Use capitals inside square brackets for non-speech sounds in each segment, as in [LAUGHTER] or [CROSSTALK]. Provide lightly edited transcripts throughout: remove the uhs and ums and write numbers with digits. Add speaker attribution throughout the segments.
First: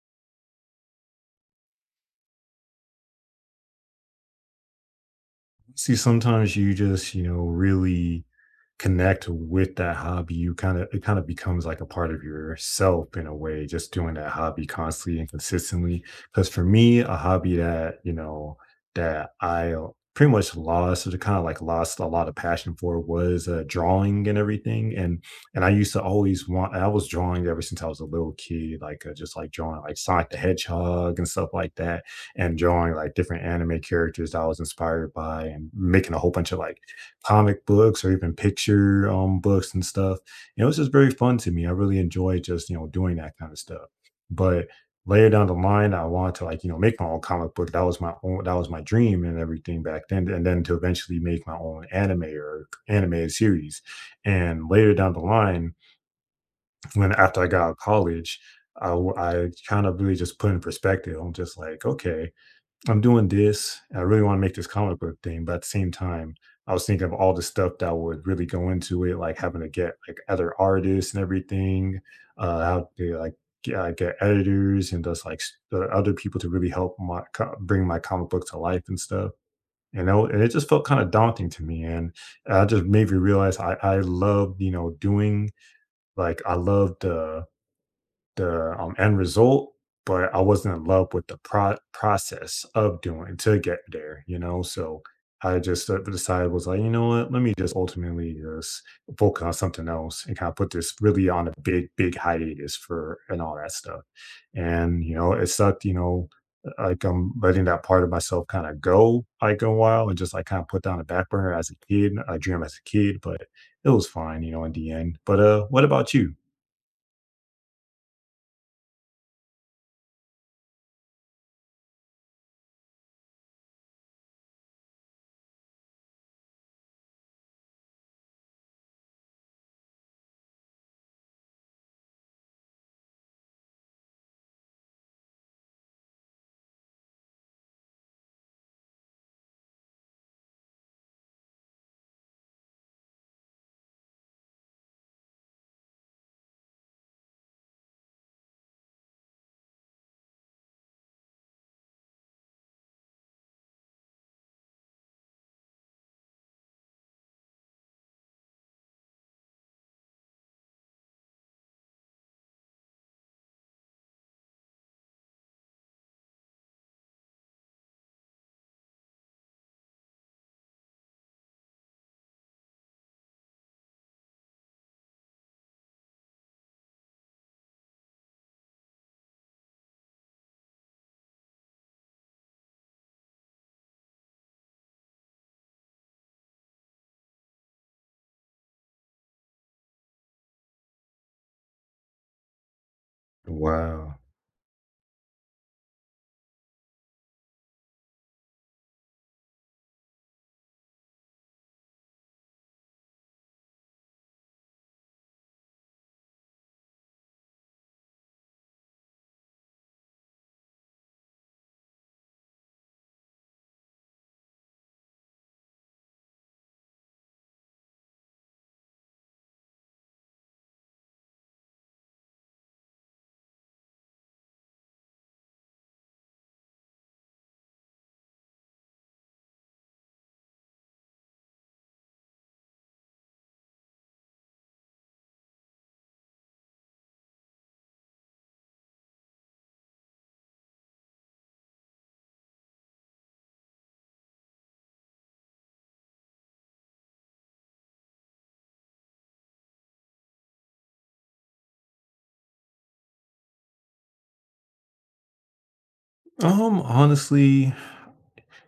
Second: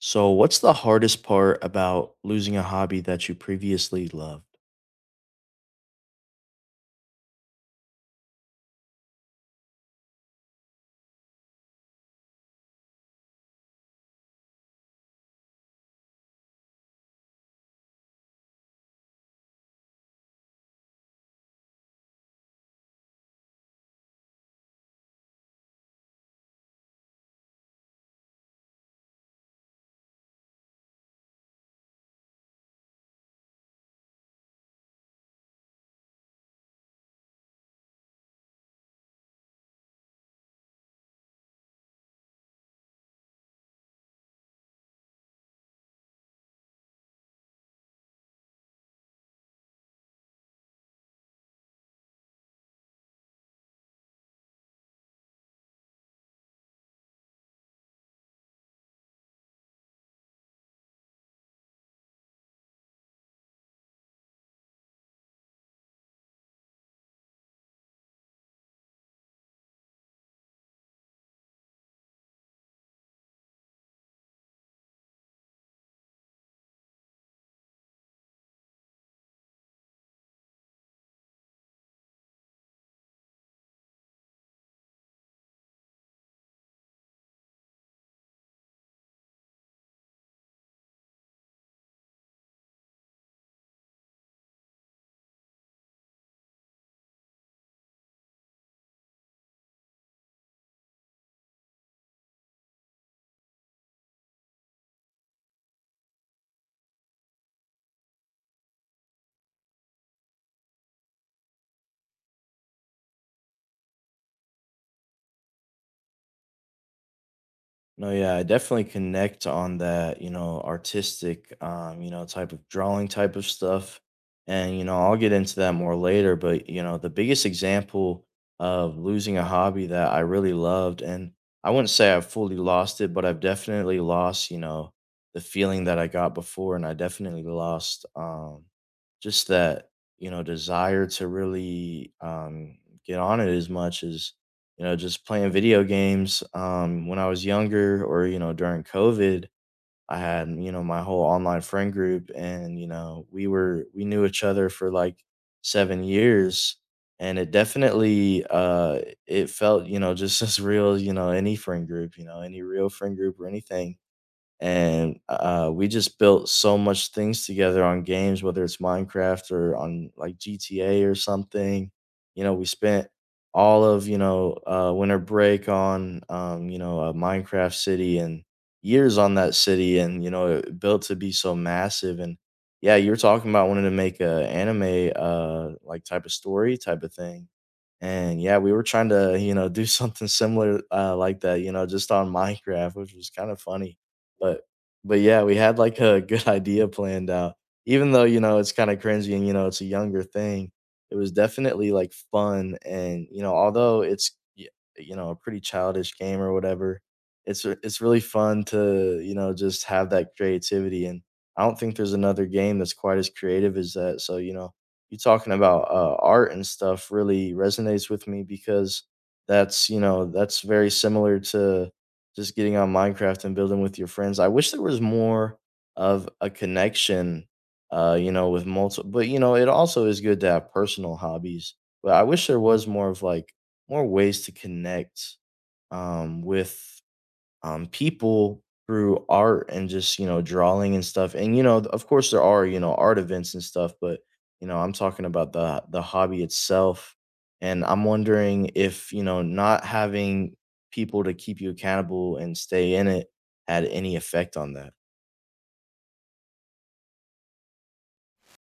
Speaker 1: So, what's the hardest part about losing a hobby that you previously loved?
Speaker 2: See, sometimes you just, you know, really connect with that hobby. You kind of, it kind of becomes like a part of yourself in a way, just doing that hobby constantly and consistently. Because for me, a hobby that, you know, that I pretty much lost or kind of like lost a lot of passion for was drawing and everything. And I used to always want, I was drawing ever since I was a little kid, like just like drawing like Sonic the Hedgehog and stuff like that, and drawing like different anime characters that I was inspired by, and making a whole bunch of like comic books or even picture books and stuff. And it was just very fun to me. I really enjoyed just, you know, doing that kind of stuff. But later down the line, I wanted to, like, you know, make my own comic book. That was my own, that was my dream and everything back then. And then to eventually make my own anime or animated series. And later down the line, when after I got out of college, I kind of really just put in perspective. I'm just like, okay, I'm doing this. I really want to make this comic book thing, but at the same time, I was thinking of all the stuff that would really go into it, like having to get like other artists and everything, how to like get editors and just like the other people to really help my bring my comic book to life and stuff. You know, and it just felt kind of daunting to me, and I just made me realize I love, you know, doing, like, I love the end result, but I wasn't in love with the process of doing to get there, you know. So I just, decided, was like, "You know what? Let me just ultimately just focus on something else and kinda put this really on a big, big hiatus for and all that stuff." And, you know, it sucked, you know, like, I'm letting that part of myself kinda go, like, a while and just, like, kinda put down a back burner as a kid. I dream as a kid, but it was fine, you know, in the end. But, what about you?
Speaker 1: No, yeah, I definitely connect on that, you know, artistic, you know, type of drawing type of stuff. And, you know, I'll get into that more later. But, you know, the biggest example of losing a hobby that I really loved, and I wouldn't say I've fully lost it, but I've definitely lost, you know, the feeling that I got before. And I definitely lost just that, you know, desire to really get on it as much as, you know, just playing video games. When I was younger or, you know, during COVID, I had, you know, my whole online friend group, and, you know, we knew each other for like 7 years. And it definitely, it felt, you know, just [LAUGHS] as real, you know, any friend group, you know, any real friend group or anything. And we just built so much things together on games, whether it's Minecraft or on like GTA or something. You know, we spent all of, you know, winter break on, you know, a Minecraft city, and years on that city, and you know it built to be so massive. And yeah, you were talking about wanting to make a anime, like, type of story type of thing. And yeah, we were trying to, you know, do [LAUGHS] something similar, like that, you know, just on Minecraft, which was kind of funny,
Speaker 2: Wow.
Speaker 1: but but yeah, we had, like, a good [LAUGHS] idea planned out. Even though, you know, it's kinda cringy and, you know, it's a younger thing, it was definitely, like, fun and, you know, although it's, y you know, a pretty childish game or whatever, it's really fun to, you know, just have that creativity, and I don't think there's another game that's quite as creative as that, so, you know, you talking about, art and stuff really resonates with me because that's, you know, that's very similar to just getting on Minecraft and building with your friends. I wish there was more of a connection, you know, with multiple, but you know, it also is good to have personal hobbies. But I wish there was more of like more ways to connect, with people through art and just, you know, drawing and stuff, and you know, of course there are, you know, art events and stuff, but you know, I'm talking about the hobby itself, and I'm wondering if, you know, not having people to keep you accountable and stay in it had any effect on that.
Speaker 2: Honestly,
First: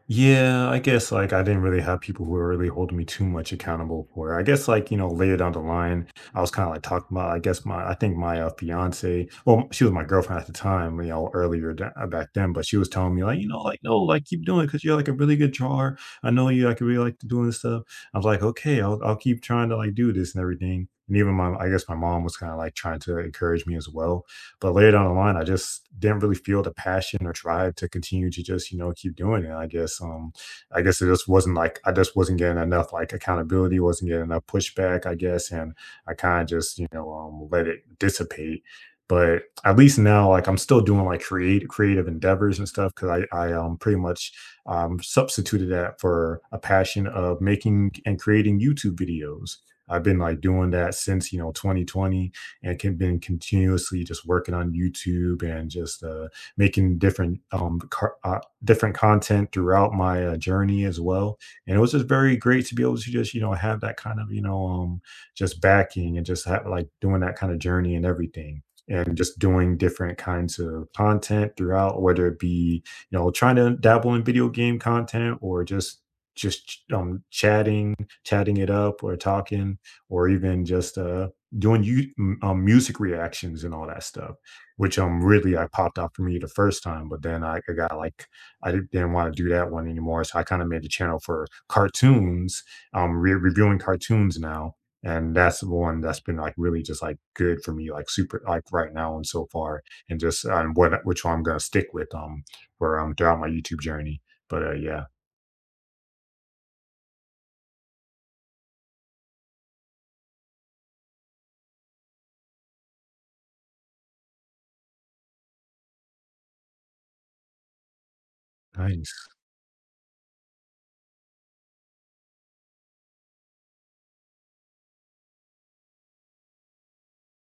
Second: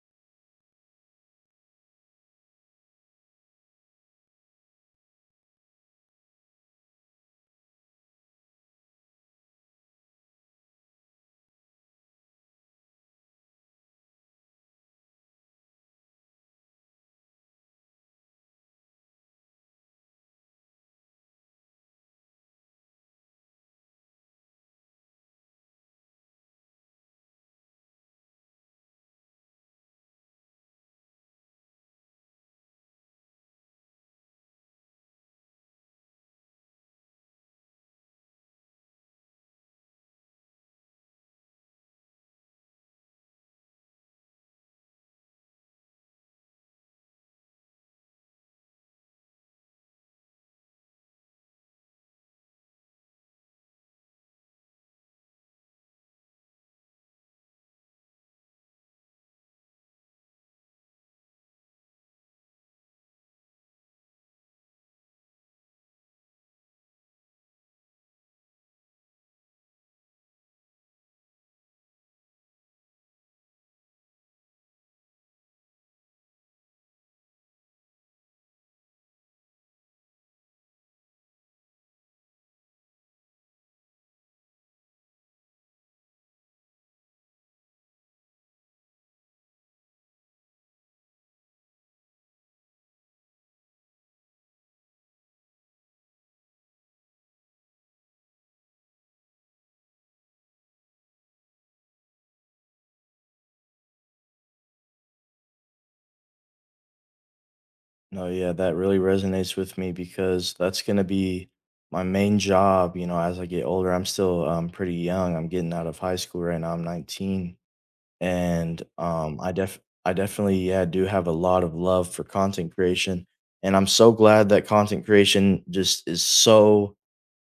Speaker 2: yeah, I guess like I didn't really have people who were really holding me too much accountable for it. I guess like, you know, later down the line, I was kind of like talking about, I guess my, I think my fiance, well, she was my girlfriend at the time, you know, back then, but she was telling me like, you know, like, no, like keep doing it because you're like a really good drawer. I know you, I could really like doing this stuff. I was like, okay, I'll keep trying to like do this and everything. And even my, I guess my mom was kind of like trying to encourage me as well. But later down the line, I just didn't really feel the passion or drive to continue to just, you know, keep doing it. I guess it just wasn't like, I just wasn't getting enough like accountability, wasn't getting enough pushback, I guess. And I kind of just, you know, let it dissipate. But at least now, like I'm still doing like create creative endeavors and stuff, because I pretty much substituted that for a passion of making and creating YouTube videos. I've been like doing that since, you know, 2020, and can been continuously just working on YouTube and just making different different content throughout my journey as well. And it was just very great to be able to just, you know, have that kind of, you know, just backing and just have, like doing that kind of journey and everything. And just doing different kinds of content throughout, whether it be, you know, trying to dabble in video game content or just chatting, it up, or talking, or even just doing you music reactions and all that stuff, which really I popped out for me the first time. But then I got like, didn't want to do that one anymore, so I kind of made a channel for cartoons, reviewing cartoons now, and that's the one that's been like really just like good for me, like super, like, right now and so far, and just what, which one I'm gonna stick with for throughout my YouTube journey. But yeah,
Speaker 1: No, yeah, that really resonates with me because that's going to be my main job, you know, as I get older. I'm still pretty young, I'm getting out of high school right now, I'm 19. And
Speaker 2: nice.
Speaker 1: I definitely yeah do have a lot of love for content creation, and I'm so glad that content creation just is so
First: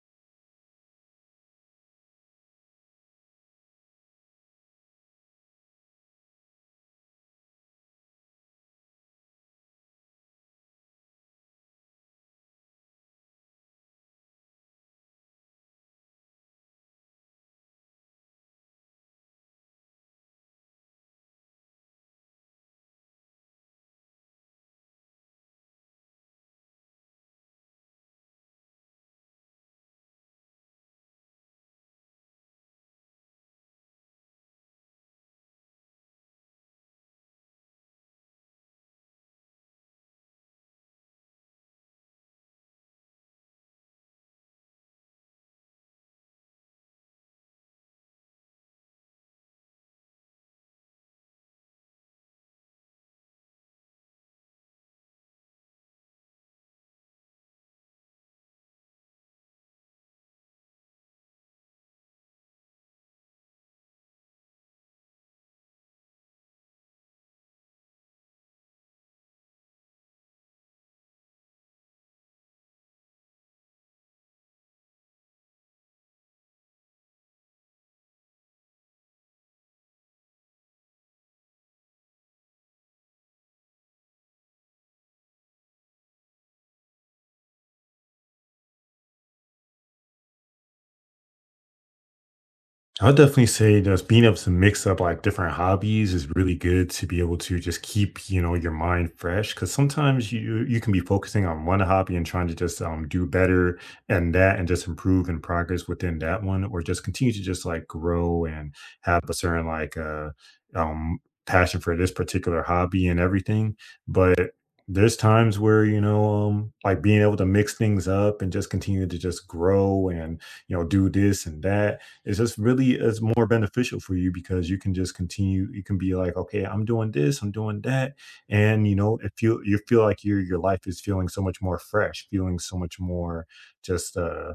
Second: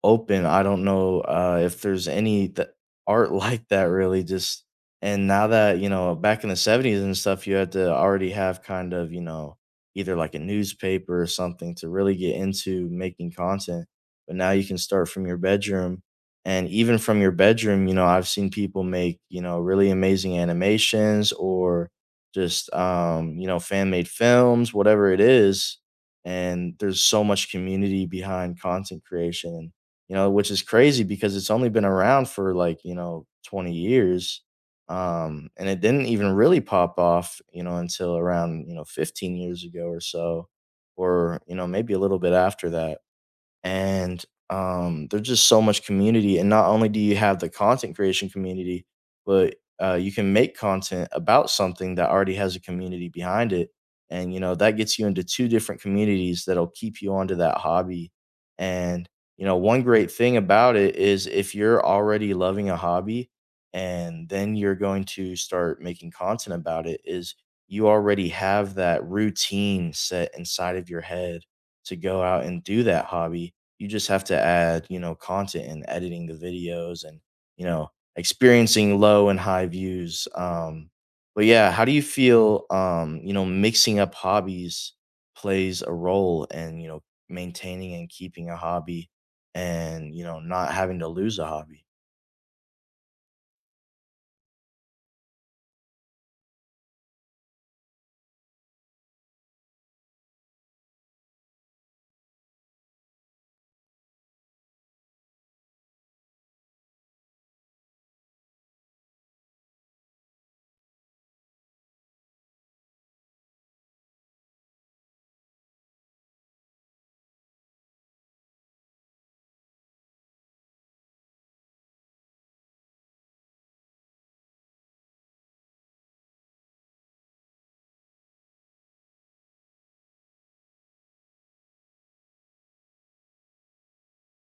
Speaker 1: open. I don't know if there's any art [LAUGHS] like that really. Just and now that, you know, back in the '70s and stuff, you had to already have kind of, you know, either like a newspaper or something to really get into making content. But now you can start from your bedroom, and even from your bedroom, you know, I've seen people make, you know, really amazing animations or just, you know, fan made films, whatever it is. And there's so much community behind content creation, you know, which is crazy because it's only been around for like, you know, 20 years. And it didn't even really pop off, you know, until around, you know, 15 years ago or so, or, you know, maybe a little bit after that. And there's just so much community. And not only do you have the content creation community, but you can make content about something that already has a community behind it, and you know that gets you into two different communities that'll keep you onto that hobby. And you know, one great thing about it is if you're already loving a hobby, and then you're going to start making content about it, is you already have that routine set inside of your head to go out and do that hobby. You just have to add, you know, content and editing the videos, and, you know, experiencing low and high views. But yeah, how do you feel, you know, mixing up hobbies plays a role in, you know, maintaining and keeping a hobby, and, you know, not having to lose a hobby?
Speaker 2: I would definitely say, you know, it's being able to mix up like different hobbies is really good to be able to just keep, you know, your mind fresh. Cause sometimes you can be focusing on one hobby and trying to just do better and that, and just improve and progress within that one, or just continue to just like grow and have a certain like um passion for this particular hobby and everything. But there's times where, you know, like being able to mix things up and just continue to just grow and, you know, do this and that, it's just really, it's more beneficial for you, because you can just continue. You can be like, okay, I'm doing this, I'm doing that. And you know, it feel, you feel like your life is feeling so much more fresh, feeling so much more just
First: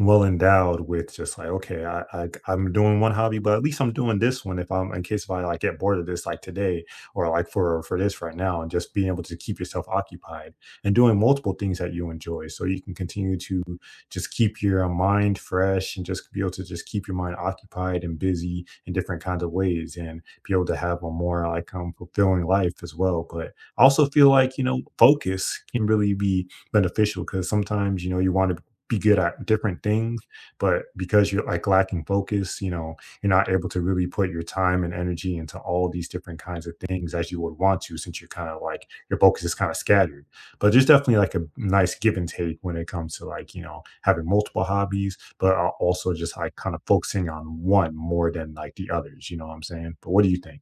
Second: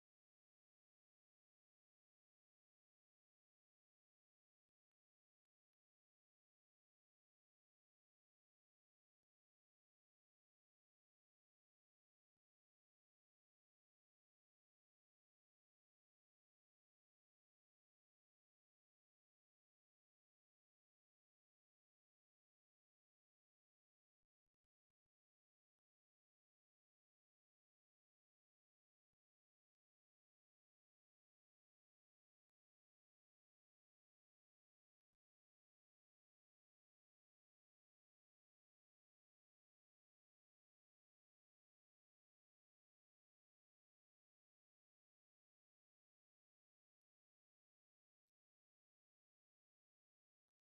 Speaker 2: well endowed with, just like, okay, I'm doing one hobby, but at least I'm doing this one if I'm, in case if I like get bored of this like today or like for this right now. And just being able to keep yourself occupied and doing multiple things that you enjoy, so you can continue to just keep your mind fresh and just be able to just keep your mind occupied and busy in different kinds of ways, and be able to have a more like, fulfilling life as well. But I also feel like, you know, focus can really be beneficial, because sometimes, you know, you want to be good at different things, but because you're like lacking focus, you know, you're not able to really put your time and energy into all these different kinds of things as you would want to, since you're kind of like, your focus is kind of scattered. But there's definitely like a nice give and take when it comes to like, you know, having multiple hobbies, but also just like kind of focusing on one more than like the others. You know what I'm saying? But what do you think?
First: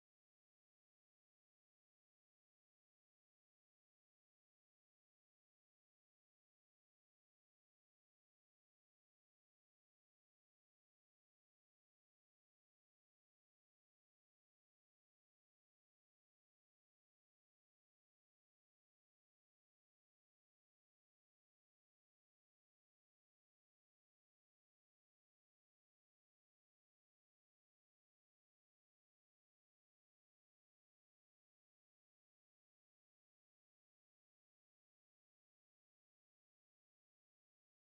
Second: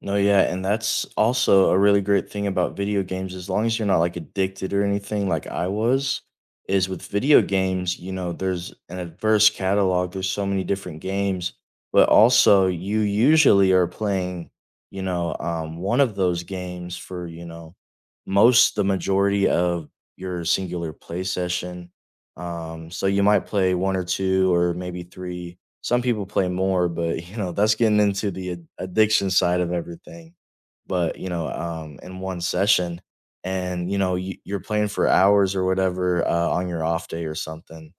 Speaker 1: No, yeah, and that's also a really great thing about video games. As long as you're not like addicted or anything like I was, is with video games, you know, there's an adverse catalog, there's so many different games, but also you usually are playing, you know, one of those games for, you know, most the majority of your singular play session. So you might play one or two or maybe three, some people play more, but, you know, that's getting into the ad addiction side of everything. But, you know, in one session and, you know, you're playing for hours or whatever, on your off day or something,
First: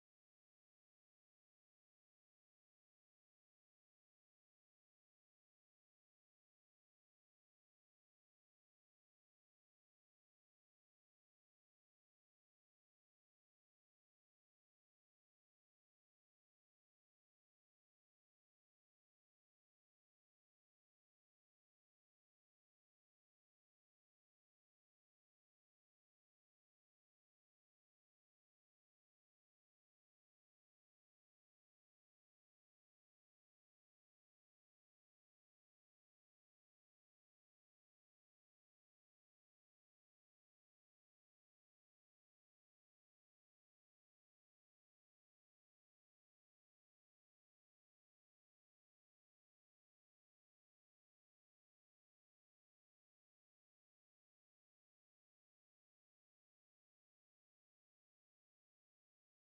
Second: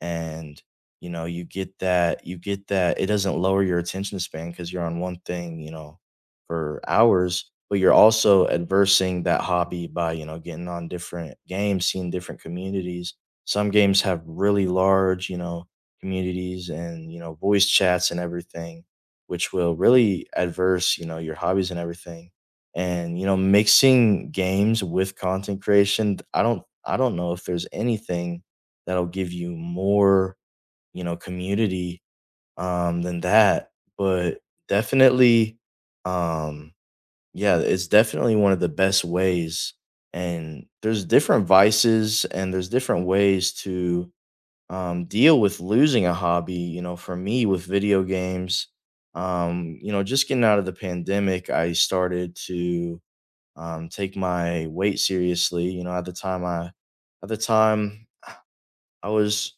Speaker 1: and, you know, you get that it doesn't lower your attention span because 'cause you're on one thing, you know, for hours, but you're also adversing that hobby by, you know, getting on different games, seeing different communities. Some games have really large, you know, communities and you know voice chats and everything, which will really adverse, you know, your hobbies and everything. And you know, mixing games with content creation, I don't know if there's anything that'll give you more, you know, community than that. But definitely, um yeah, it's definitely one of the best ways. And there's different vices and there's different ways to deal with losing a hobby. You know, for me with video games, you know, just getting out of the pandemic, I started to take my weight seriously. You know, at the time, I at the time I was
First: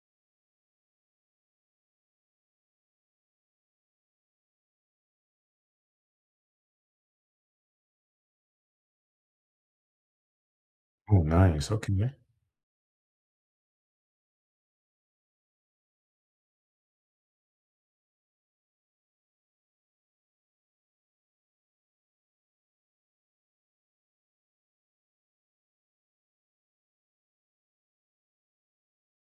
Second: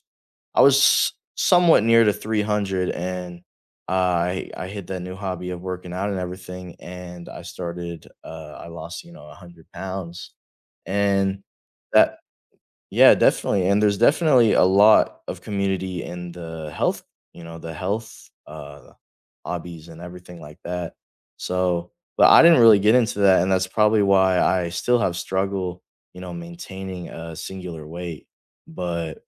Speaker 1: I was somewhat near to 300, and I hit that new hobby of working out and everything, and I started. I lost, you know, 100 pounds,
Speaker 2: Oh,
Speaker 1: and
Speaker 2: nice. Okay.
Speaker 1: that yeah, definitely. And there's definitely a lot of community in the health, you know, the health hobbies and everything like that. So, but I didn't really get into that, and that's probably why I still have struggle, you know, maintaining a singular weight. But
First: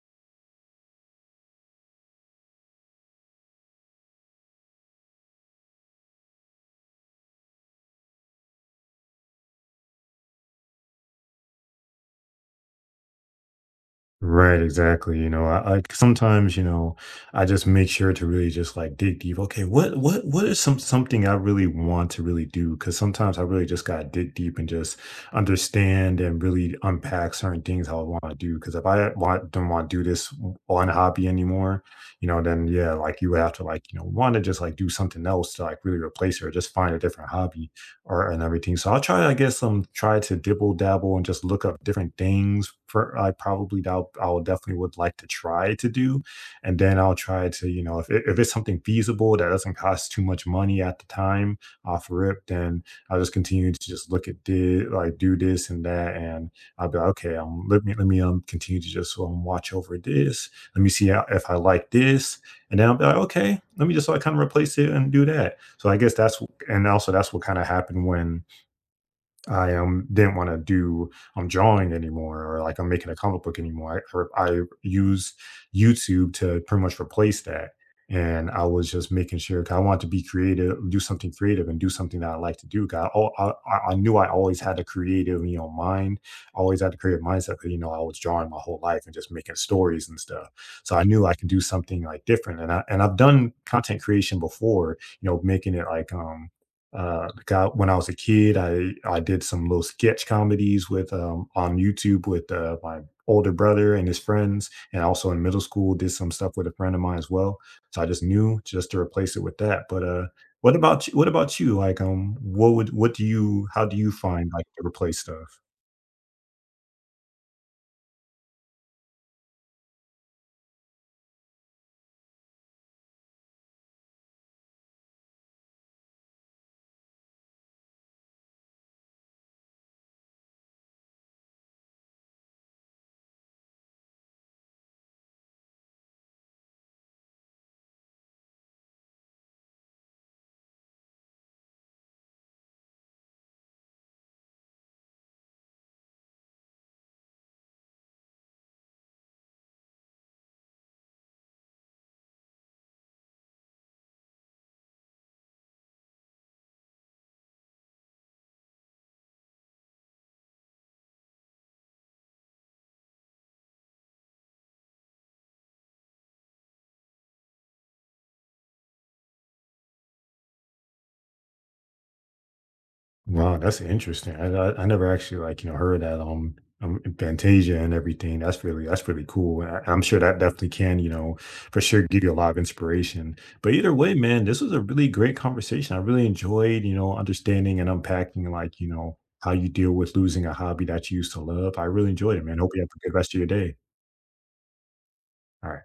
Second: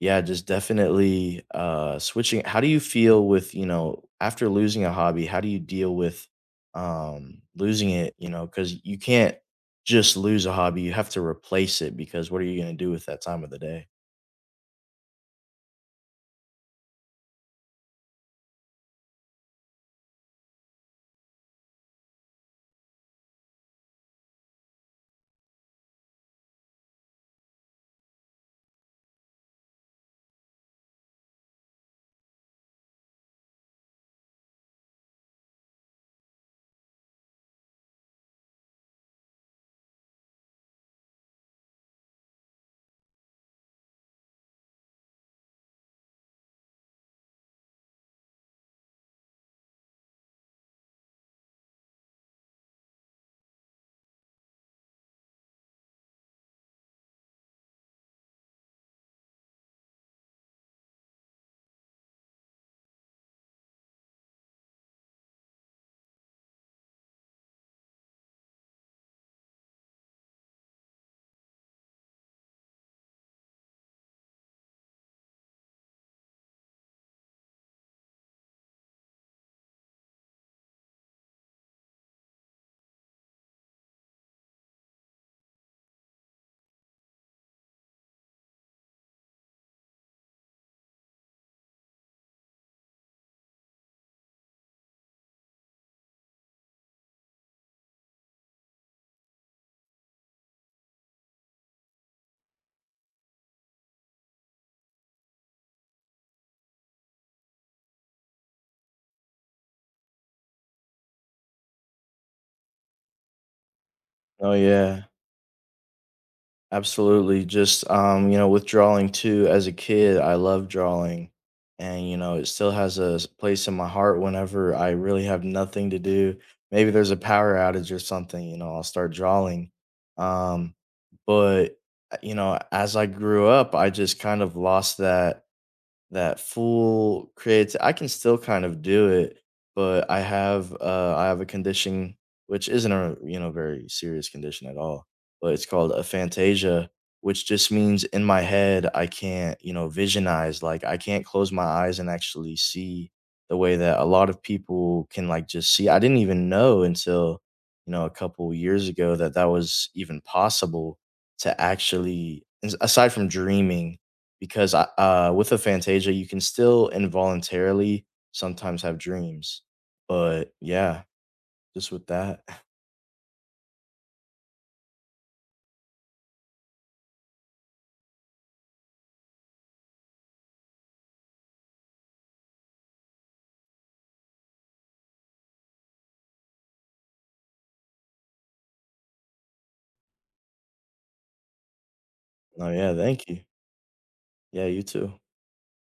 Speaker 1: yeah, just definitely switching. How do you feel with, you know, after losing a hobby, how do you deal with losing it, you know, cuz you can't just lose a hobby, you have to replace it because what are you going to do with that time of the day?
Speaker 2: Right, exactly. You know, I sometimes, you know, I just make sure to really just like dig deep. Okay, what is some, something I really want to really do? Because sometimes I really just gotta dig deep and just understand and really unpack certain things how I want to do. Because if I want don't want to do this one hobby anymore, you know, then yeah, like you have to like, you know, want to just like do something else to like really replace it, or just find a different hobby, art and everything. So I'll try, I guess, try to dibble dabble and just look up different things for, I probably that I'll definitely would like to try to do, and then I'll try to, you know, if it, if it's something feasible that doesn't cost too much money at the time off rip, then I'll just continue to just look at did like, do this and that. And I'll be like, okay, let me continue to just watch over this. Let me see how, if I like this, and then I'll be like, okay, let me just like kind of replace it and do that. So I guess that's, and also that's what kind of happened when I didn't want to do drawing anymore, or like I'm making a comic book anymore. I, or I use YouTube to pretty much replace that. And I was just making sure 'cause I wanted to be creative, do something creative, and do something that I like to do. 'Cause I knew I always had a creative, you know, mind. Always had a creative mindset. 'Cause, you know, I was drawing my whole life and just making stories and stuff. So I knew I could do something like different. And I've done content creation before, you know, making it like I, when I was a kid, I did some little sketch comedies with on YouTube with my older brother and his friends, and also in middle school did some stuff with a friend of mine as well. So I just knew just to replace it with that. But what about you? What about you? Like what would, what do you? How do you find
Speaker 1: Oh
Speaker 2: like to
Speaker 1: yeah.
Speaker 2: replace stuff?
Speaker 1: Absolutely. Just you know, with drawing too, as a kid, I love drawing. And you know, it still has a place in my heart whenever I really have nothing to do. Maybe there's a power outage or something, you know, I'll start drawing. Um, but you know, as I grew up, I just kind of lost that full creati I can still kind of do it, but I have a condition which isn't a, you know, very serious condition at all, but it's called aphantasia, which just means in my head, I can't, you know, visionize, like, I can't close my eyes and actually see the way that a lot of people can, like, just see. I didn't even know until, you know, a couple years ago that that was even possible to actually, as aside from dreaming, because I, with a Fantasia, you can still involuntarily sometimes have dreams. But, yeah, just with that. [LAUGHS]
Speaker 2: Wow, that's interesting. I never actually, like, you know, heard that Fantasia and everything. That's really, that's really cool. And I'm sure that definitely can, you know, for sure give you a lot of inspiration. But either way, man, this was a really great conversation. I really enjoyed, you know, understanding and unpacking, like, you know, how you deal with losing a hobby that you used to love. I really enjoyed it, man.
Speaker 1: No,
Speaker 2: Hope you have
Speaker 1: yeah,
Speaker 2: a good
Speaker 1: thank
Speaker 2: rest of
Speaker 1: you.
Speaker 2: your day.
Speaker 1: Yeah, you too.
Speaker 2: All right.